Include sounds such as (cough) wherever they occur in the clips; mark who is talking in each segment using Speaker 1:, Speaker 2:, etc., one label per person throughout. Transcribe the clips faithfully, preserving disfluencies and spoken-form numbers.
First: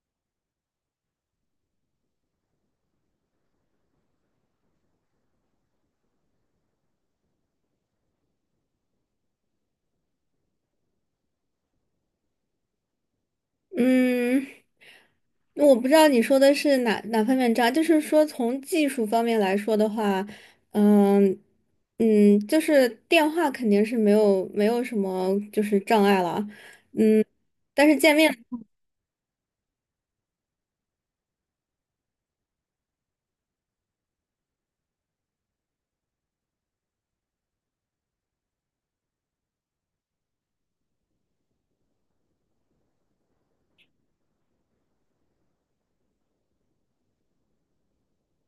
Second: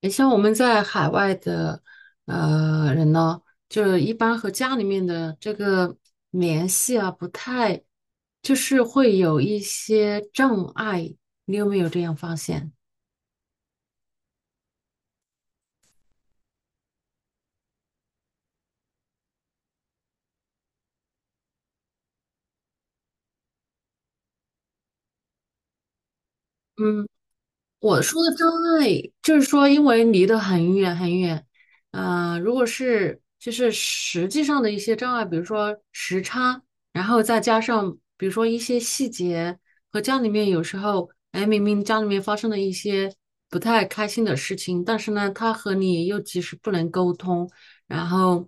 Speaker 1: 你像我们在海外的呃人呢，就是一般和家里面的这个联系啊，不太，就是会有一些障碍。你有没有这样发现？
Speaker 2: 嗯，我不知道你说的是哪哪方面渣，就是说从技术方面来说的话，嗯嗯，就是电话肯定是没有没有什么就是障碍了，
Speaker 1: 嗯。
Speaker 2: 但是
Speaker 1: 我
Speaker 2: 见
Speaker 1: 说的障
Speaker 2: 面。
Speaker 1: 碍就是说，因为离得很远很远，呃，如果是就是实际上的一些障碍，比如说时差，然后再加上比如说一些细节和家里面有时候，哎，明明家里面发生了一些不太开心的事情，但是呢，他和你又及时不能沟通，然后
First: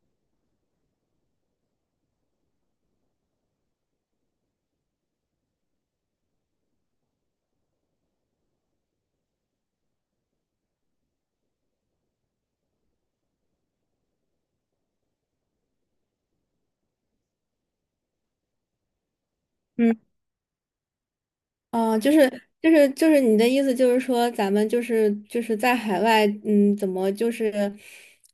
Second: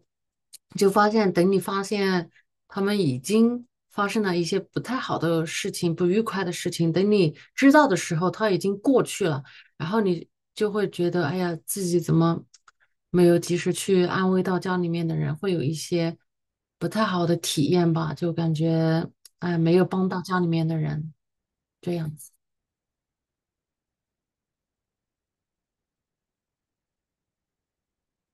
Speaker 1: 就发现，等你发现他们已经发生了一些不太好的事情、不愉快的事情，等你知道的时候，他已经过去了，然后你就会觉得，哎呀，自己怎么没有及时去安慰到家里面的人，会有一些不太好的体验吧，就感觉哎，没有帮
Speaker 2: 嗯。
Speaker 1: 到家里面的人，这
Speaker 2: 哦，就
Speaker 1: 样
Speaker 2: 是
Speaker 1: 子。
Speaker 2: 就是就是你的意思就是说，咱们就是就是在海外，嗯，怎么就是，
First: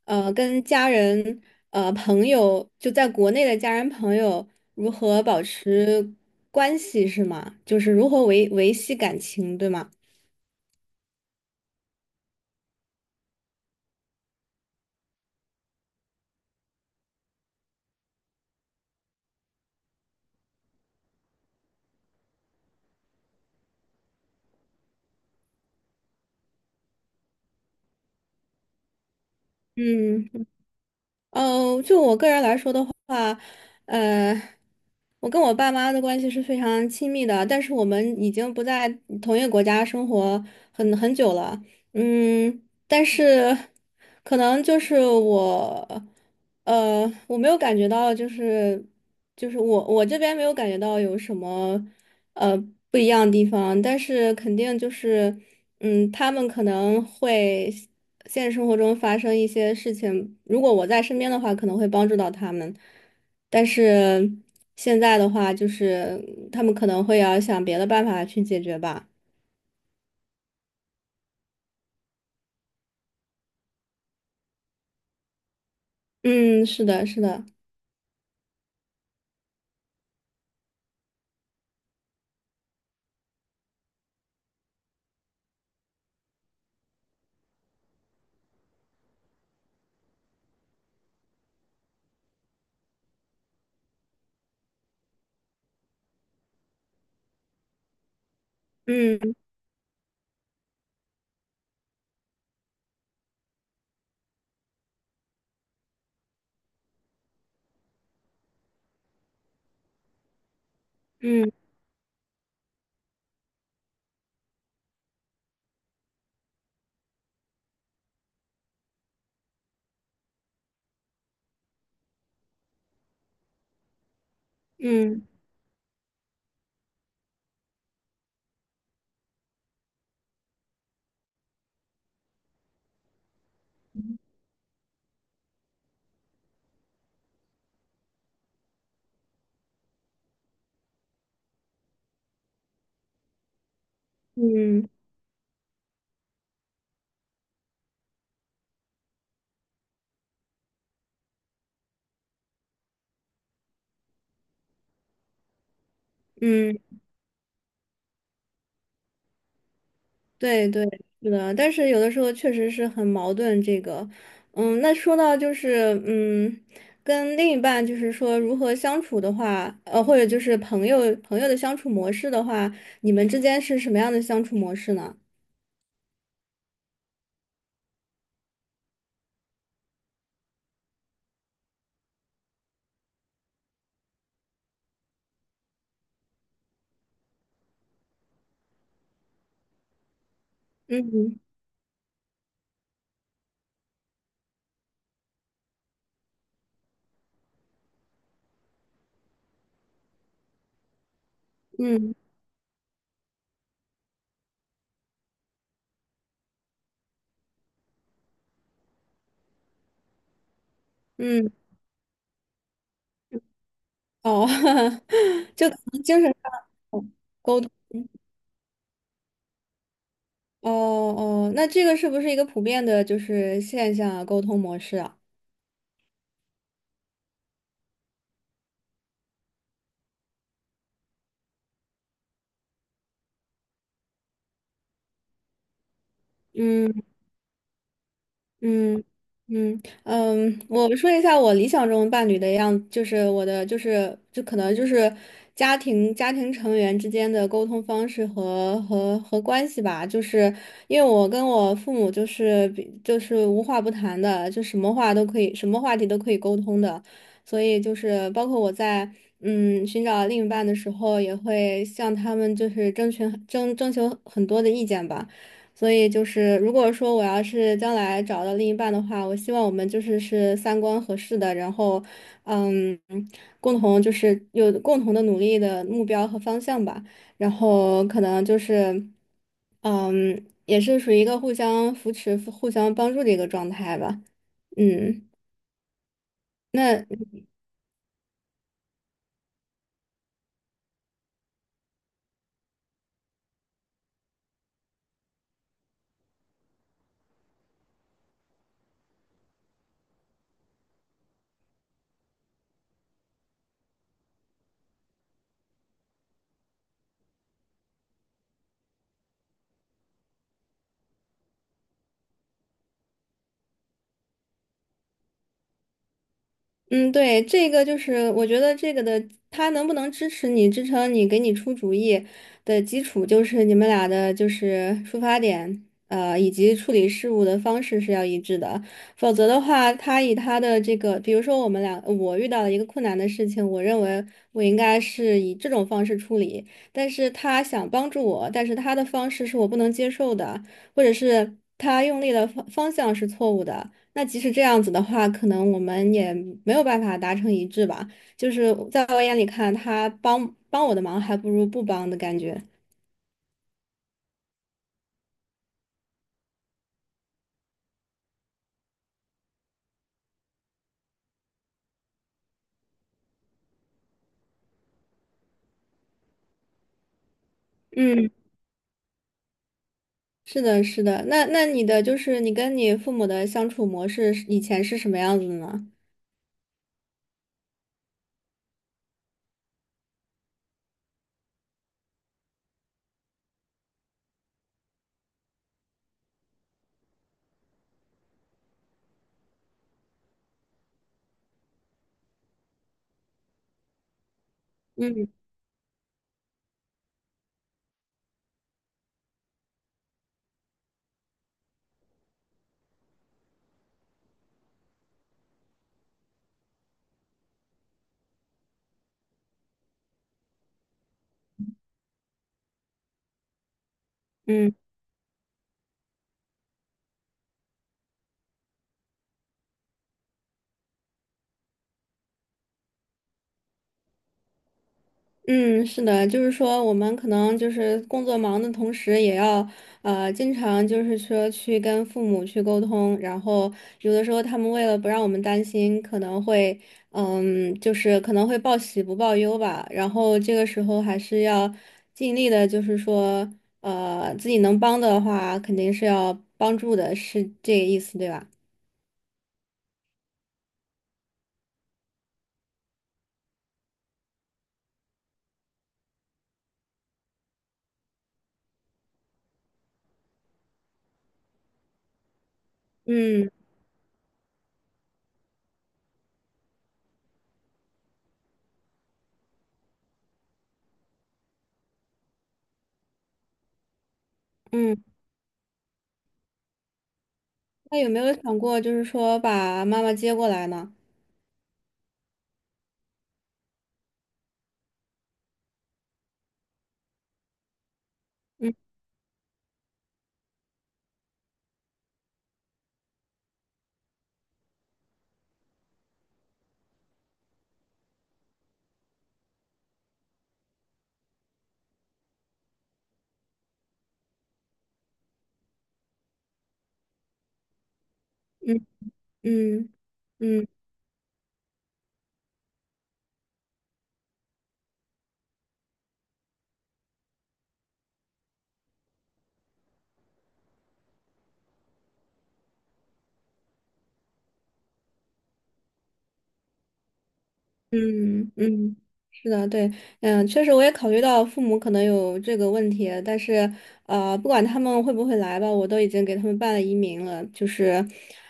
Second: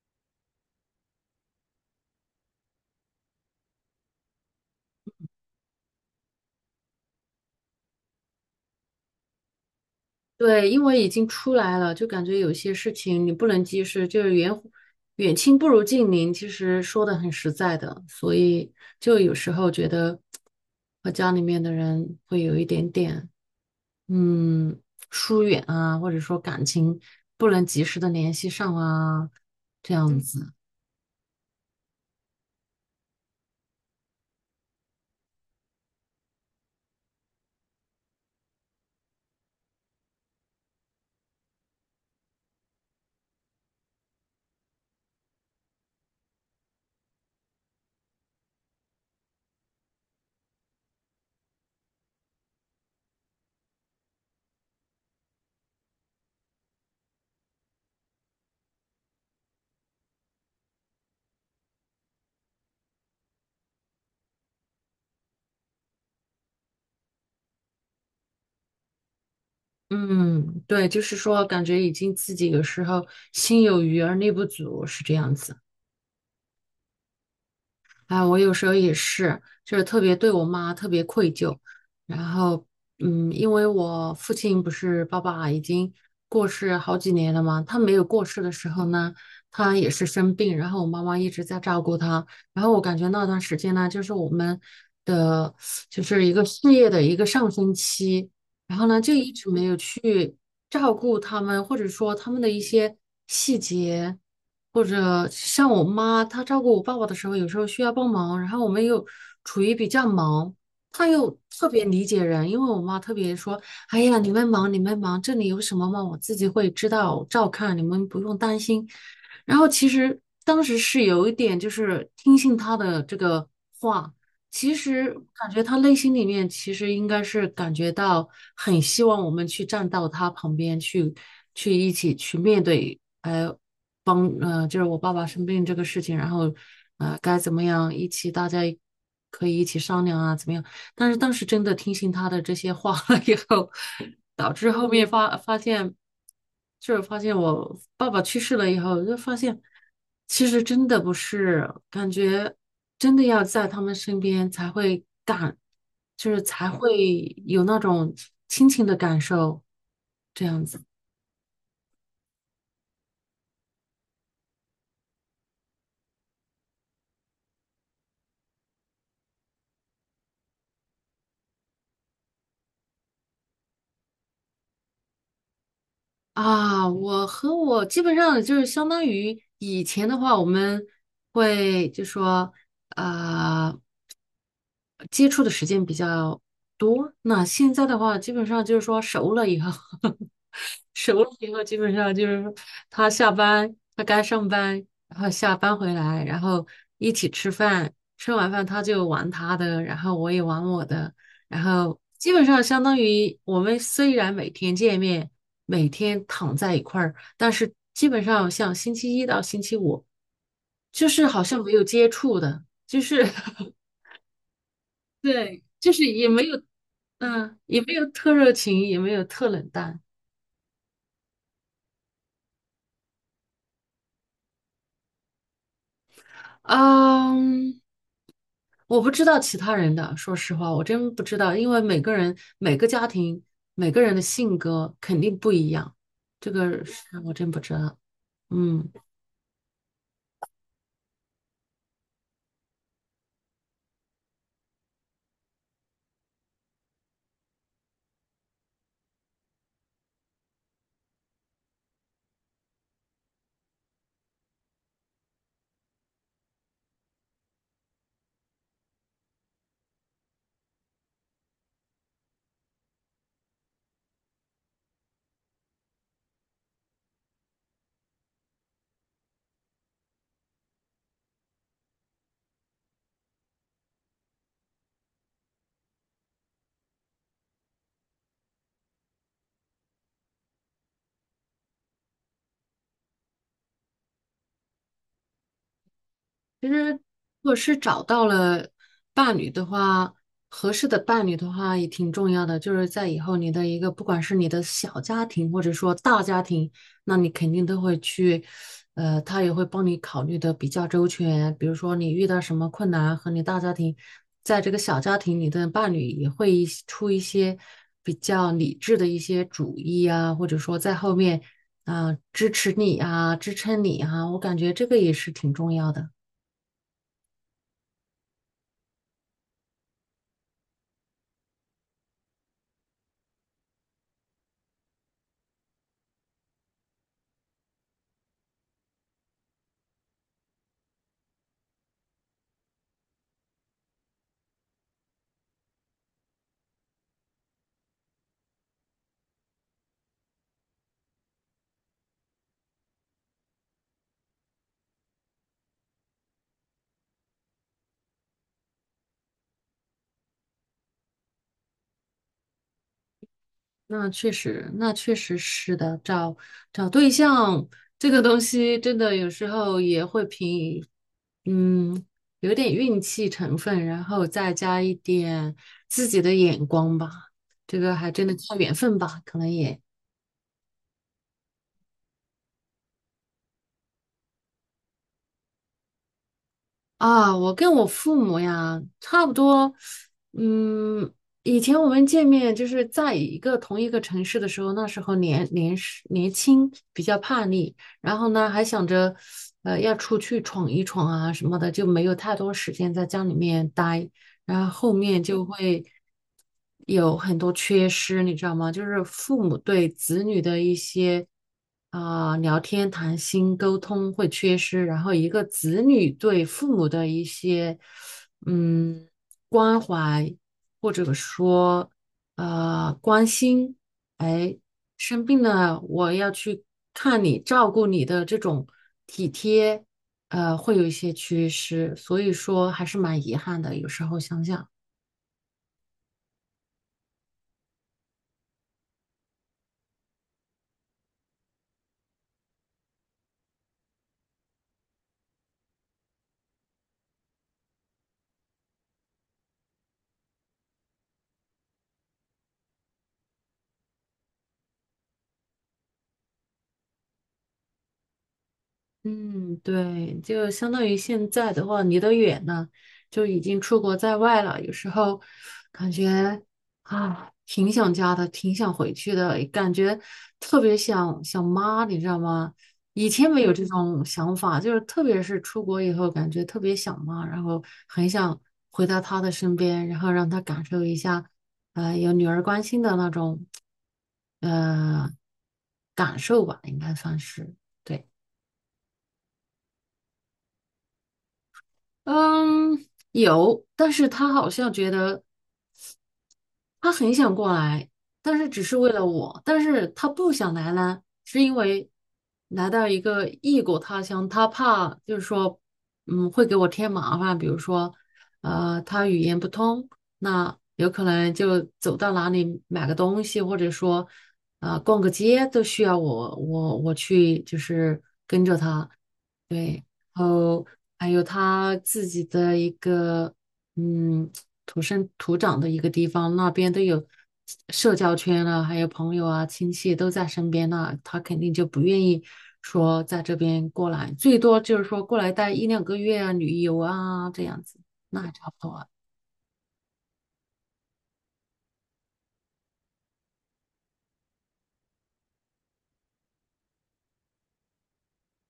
Speaker 2: 呃，跟家人、呃朋友，就在国内的家人朋友如何保持关系是吗？就是如何维维系感情，对吗？
Speaker 1: 对，因为已经出来了，就感觉有些事情你不能及时，就是远远亲不如近邻，其实说的很实在的，所以就有时候觉得和家里面的人会有一点点嗯疏远啊，或者说感情不能及时的联系上啊，这样嗯
Speaker 2: 嗯。
Speaker 1: 子。
Speaker 2: 哦，就我个人来说的话，呃，我跟我爸妈的关系是非常亲密的，但是我们已经不在同一个国家生活很很久了。嗯，但是可能就是我，呃，我没有感觉到，就是就是我我这边没有感觉到有什么呃不一样的地方，但是肯定就是，嗯，他们可能会现实生活中发生一些事情，如果我在身边的话，可能会帮助到他们，但是现在的话，就是他们可能会要想别的办法去解决吧。
Speaker 1: 嗯，对，就是说感觉已经自己有时候心有余而力不足，是这样子。
Speaker 2: 嗯，是的，是的，
Speaker 1: 哎，我有时候也是，就是特别对我妈特别愧疚。然后，嗯，因为我父亲不是爸爸已经过世好几年了嘛，他没有过世的时候呢，他也是生病，然后我妈妈一直在照顾他。然后我感觉那段时间呢，就是我们的就是一个事业的一个上升期，然后呢就一
Speaker 2: 嗯
Speaker 1: 直没有去照顾他们，或者说他们的一些细节。或者像我妈，她照顾我爸爸的时候，有时候需要帮忙，然后我们又处于比较忙，她又
Speaker 2: 嗯
Speaker 1: 特别理解人，因为我妈特别说："哎呀，你们忙，你们忙，这里有什么嘛，我自己会知道，照看，你们不用担心。"然后其实当时是有一点就是听信她的这个话，其实
Speaker 2: 嗯
Speaker 1: 感觉她内心里面其实应该是感觉到很希望我们去站到她旁边去，去一起去面对。呃帮呃，就是我爸爸生病这个事情，然后呃该怎么样一起大家可以一起商量啊，怎么样？但是当时真的听信他的这些话了以后，导致后
Speaker 2: 嗯
Speaker 1: 面发发现，就是发现我爸爸去世了以后，就发现其实真的不是，感觉真的要在他们身边才会感，就是才
Speaker 2: 嗯。
Speaker 1: 会有那种亲情的感受，这样
Speaker 2: 对
Speaker 1: 子。
Speaker 2: 对，是的，但是有的时候确实是很矛盾。这个，嗯，那说到就是，嗯，跟另一半就是说如何相处的话，呃，或者就是朋友朋友的相处模式的话，你们之间是什么样的相处模式呢？
Speaker 1: 啊，我和我基本上就是相当于以前的话，我们会就说，呃，接触的时间比较多。那现在的话，基本上就是说熟了以后，(laughs) 熟了
Speaker 2: 嗯
Speaker 1: 以后，基本上就是说他下班，他该上班，然后下班回来，然后一起吃饭，吃完饭他就玩他的，然后我也玩我的，然后
Speaker 2: 嗯
Speaker 1: 基本上相当于我们虽然每天见面，每天躺在一块儿，但是基本上像星期一到星期五，就是好
Speaker 2: 嗯，
Speaker 1: 像没有接触的，就是 (laughs)
Speaker 2: 哦，(laughs)
Speaker 1: 对，
Speaker 2: 就可
Speaker 1: 就是
Speaker 2: 能精
Speaker 1: 也
Speaker 2: 神
Speaker 1: 没有，
Speaker 2: 上
Speaker 1: 嗯，
Speaker 2: 沟通。
Speaker 1: 也没有特热情，也没有特冷淡，
Speaker 2: 哦哦，那这个是不是一个普遍的就是现象啊沟通模式啊？
Speaker 1: 嗯，我不知道其他人的，说实话，我真不知道，因为每个人、每个家庭、每个人的性格肯定不一样，这个
Speaker 2: 嗯。
Speaker 1: 是我真不知道，嗯。
Speaker 2: 嗯嗯嗯，我说一下我理想中伴侣的样，就是我的就是就可能就是家庭家庭成员之间的沟通方式和和和关系吧，就是因为我跟我父母就是比就是无话不谈的，就什么话都可以，什么话题都可以沟通的，所以就是包括我在嗯寻找另一半的时候，也会向他们就是征询征征求很多的意见吧。所以就是，如果说我要是将来找到另一半的话，我希望我们就是是三观合适的，然后，嗯，共同就是有共同的努力的目标和方向吧，然后可能就是，嗯，也是属于一个互相扶持、互相帮助的一个状态吧，嗯。
Speaker 1: 其实，如
Speaker 2: 那
Speaker 1: 果是找到了伴侣的话，合适的伴侣的话也挺重要的。就是在以后你的一个，不管是你的小家庭或者说大家庭，那你肯定都会去，呃，他也会帮你考虑的比较周全。比如说你遇到什么困难，和你大家庭，在这个小家庭里的伴侣也会一出一些比较理智的一些主意啊，或者说在后面啊，支持你啊，支撑你啊，我感觉这个也是挺重要的。
Speaker 2: 嗯，对，这个就是我觉得这个的，他能不能支持你、支撑你、给你出主意的基础，就是你们俩的就是出发点，呃，以及处理事务的方式是要一致的。否则的话，他以他的这个，比如说我们俩，我遇到了一个困难的事情，我认为我应该是以这种方式处理，但是他想帮助我，但是他的方式是我不能接受的，或者是他用力的方方向是错误的。那即使这样子的话，可能我们也没有办法达成一致吧。就是在我眼里看，他帮帮我的忙，还不如不帮的感觉。
Speaker 1: 那确实，那确实是的。找找对象这个东西，真的有时候也会凭，嗯，有点运气成分，然后再加一点自己的眼光吧。这个还真
Speaker 2: 嗯，
Speaker 1: 的靠缘分吧，可能也。
Speaker 2: 是的，是的。那那你的就是你跟你父母的相处模式是以前是什么样子的呢？
Speaker 1: 啊，我跟我父母呀，差不多，嗯，以前我们见面就是在一个同一个城市的时候，那时候年年是年轻，比较叛逆，然后呢还想着，呃，要出去闯一闯啊什么的，就没有太多时间在家里面待。然后后面
Speaker 2: 嗯
Speaker 1: 就会有很多缺失，你知道吗？就是父母对子女的一些啊、聊天、谈心、沟通会缺失，然后一个子女对父母的一些嗯关怀或者说呃关心，哎，
Speaker 2: 嗯。
Speaker 1: 生病了我要去看你，照顾你的这种体贴。呃，会有一些缺失，所以说还是蛮遗憾的。有时候想想，
Speaker 2: 嗯，是的，就是说我们可能就是工作忙的同时，也要呃经常就是说去跟父母去沟通，然后有的时候他们为了不让我们担心，可能会嗯就是可能会报喜不报忧吧，然后这个时候还是要尽力的，就是说呃自己能帮的话，肯定是要帮助的，是这个意思对吧？
Speaker 1: 嗯，对，就相当于现在的话，离得远呢，就已经出国在外了。有时候感觉啊，挺想家的，挺想回去的，感觉特别想想妈，你知道吗？以前没
Speaker 2: 嗯
Speaker 1: 有这嗯种想法，就是特别是出国以后，感觉特别想妈，然后很想回到她的身边，然后让她感受一下，呃，有女儿关心的那种。
Speaker 2: 嗯，
Speaker 1: 呃感受吧，应该算是
Speaker 2: 那
Speaker 1: 对。
Speaker 2: 有没有想过就是说把妈妈接过来呢？
Speaker 1: 嗯，有，但是他好像觉得他很想过来，但是只
Speaker 2: 嗯
Speaker 1: 是为了我，但是他不想来呢，是因为来到一个异国他乡，他怕就是说，嗯，会给我添麻烦，比如说，呃，他语言不通，那有可能就走到哪里买个东西，或者说。啊呃逛个街都需要我我我去，就是
Speaker 2: 嗯嗯。
Speaker 1: 对，
Speaker 2: 嗯
Speaker 1: 然后还有他自己的一个嗯土生土长的一个地方，那边都有社交圈了，还有朋友啊、亲戚都在身边那他肯定就不愿意说在这边过来，最多就是说过来待一两个月啊、旅游啊这样子，那还差
Speaker 2: 嗯
Speaker 1: 不多啊。
Speaker 2: 嗯，是的，对，嗯，确实我也考虑到父母可能有这个问题，但是呃，不管他们会不会来吧，我都已经给他们办了移民了，就是，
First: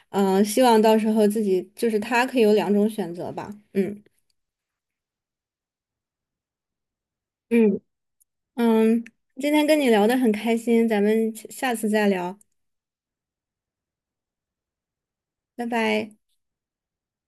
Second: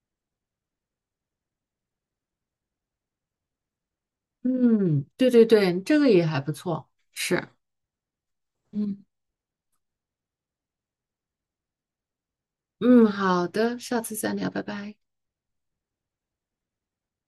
Speaker 2: 嗯、希望到时候自己就是他可以有两种选择吧，嗯
Speaker 1: 嗯，对对对，这个也还不错，是，
Speaker 2: 嗯
Speaker 1: 嗯
Speaker 2: 嗯，今天跟你聊得很开心，咱们下次再聊，
Speaker 1: 嗯，好的，下次再聊，拜拜。
Speaker 2: 拜拜。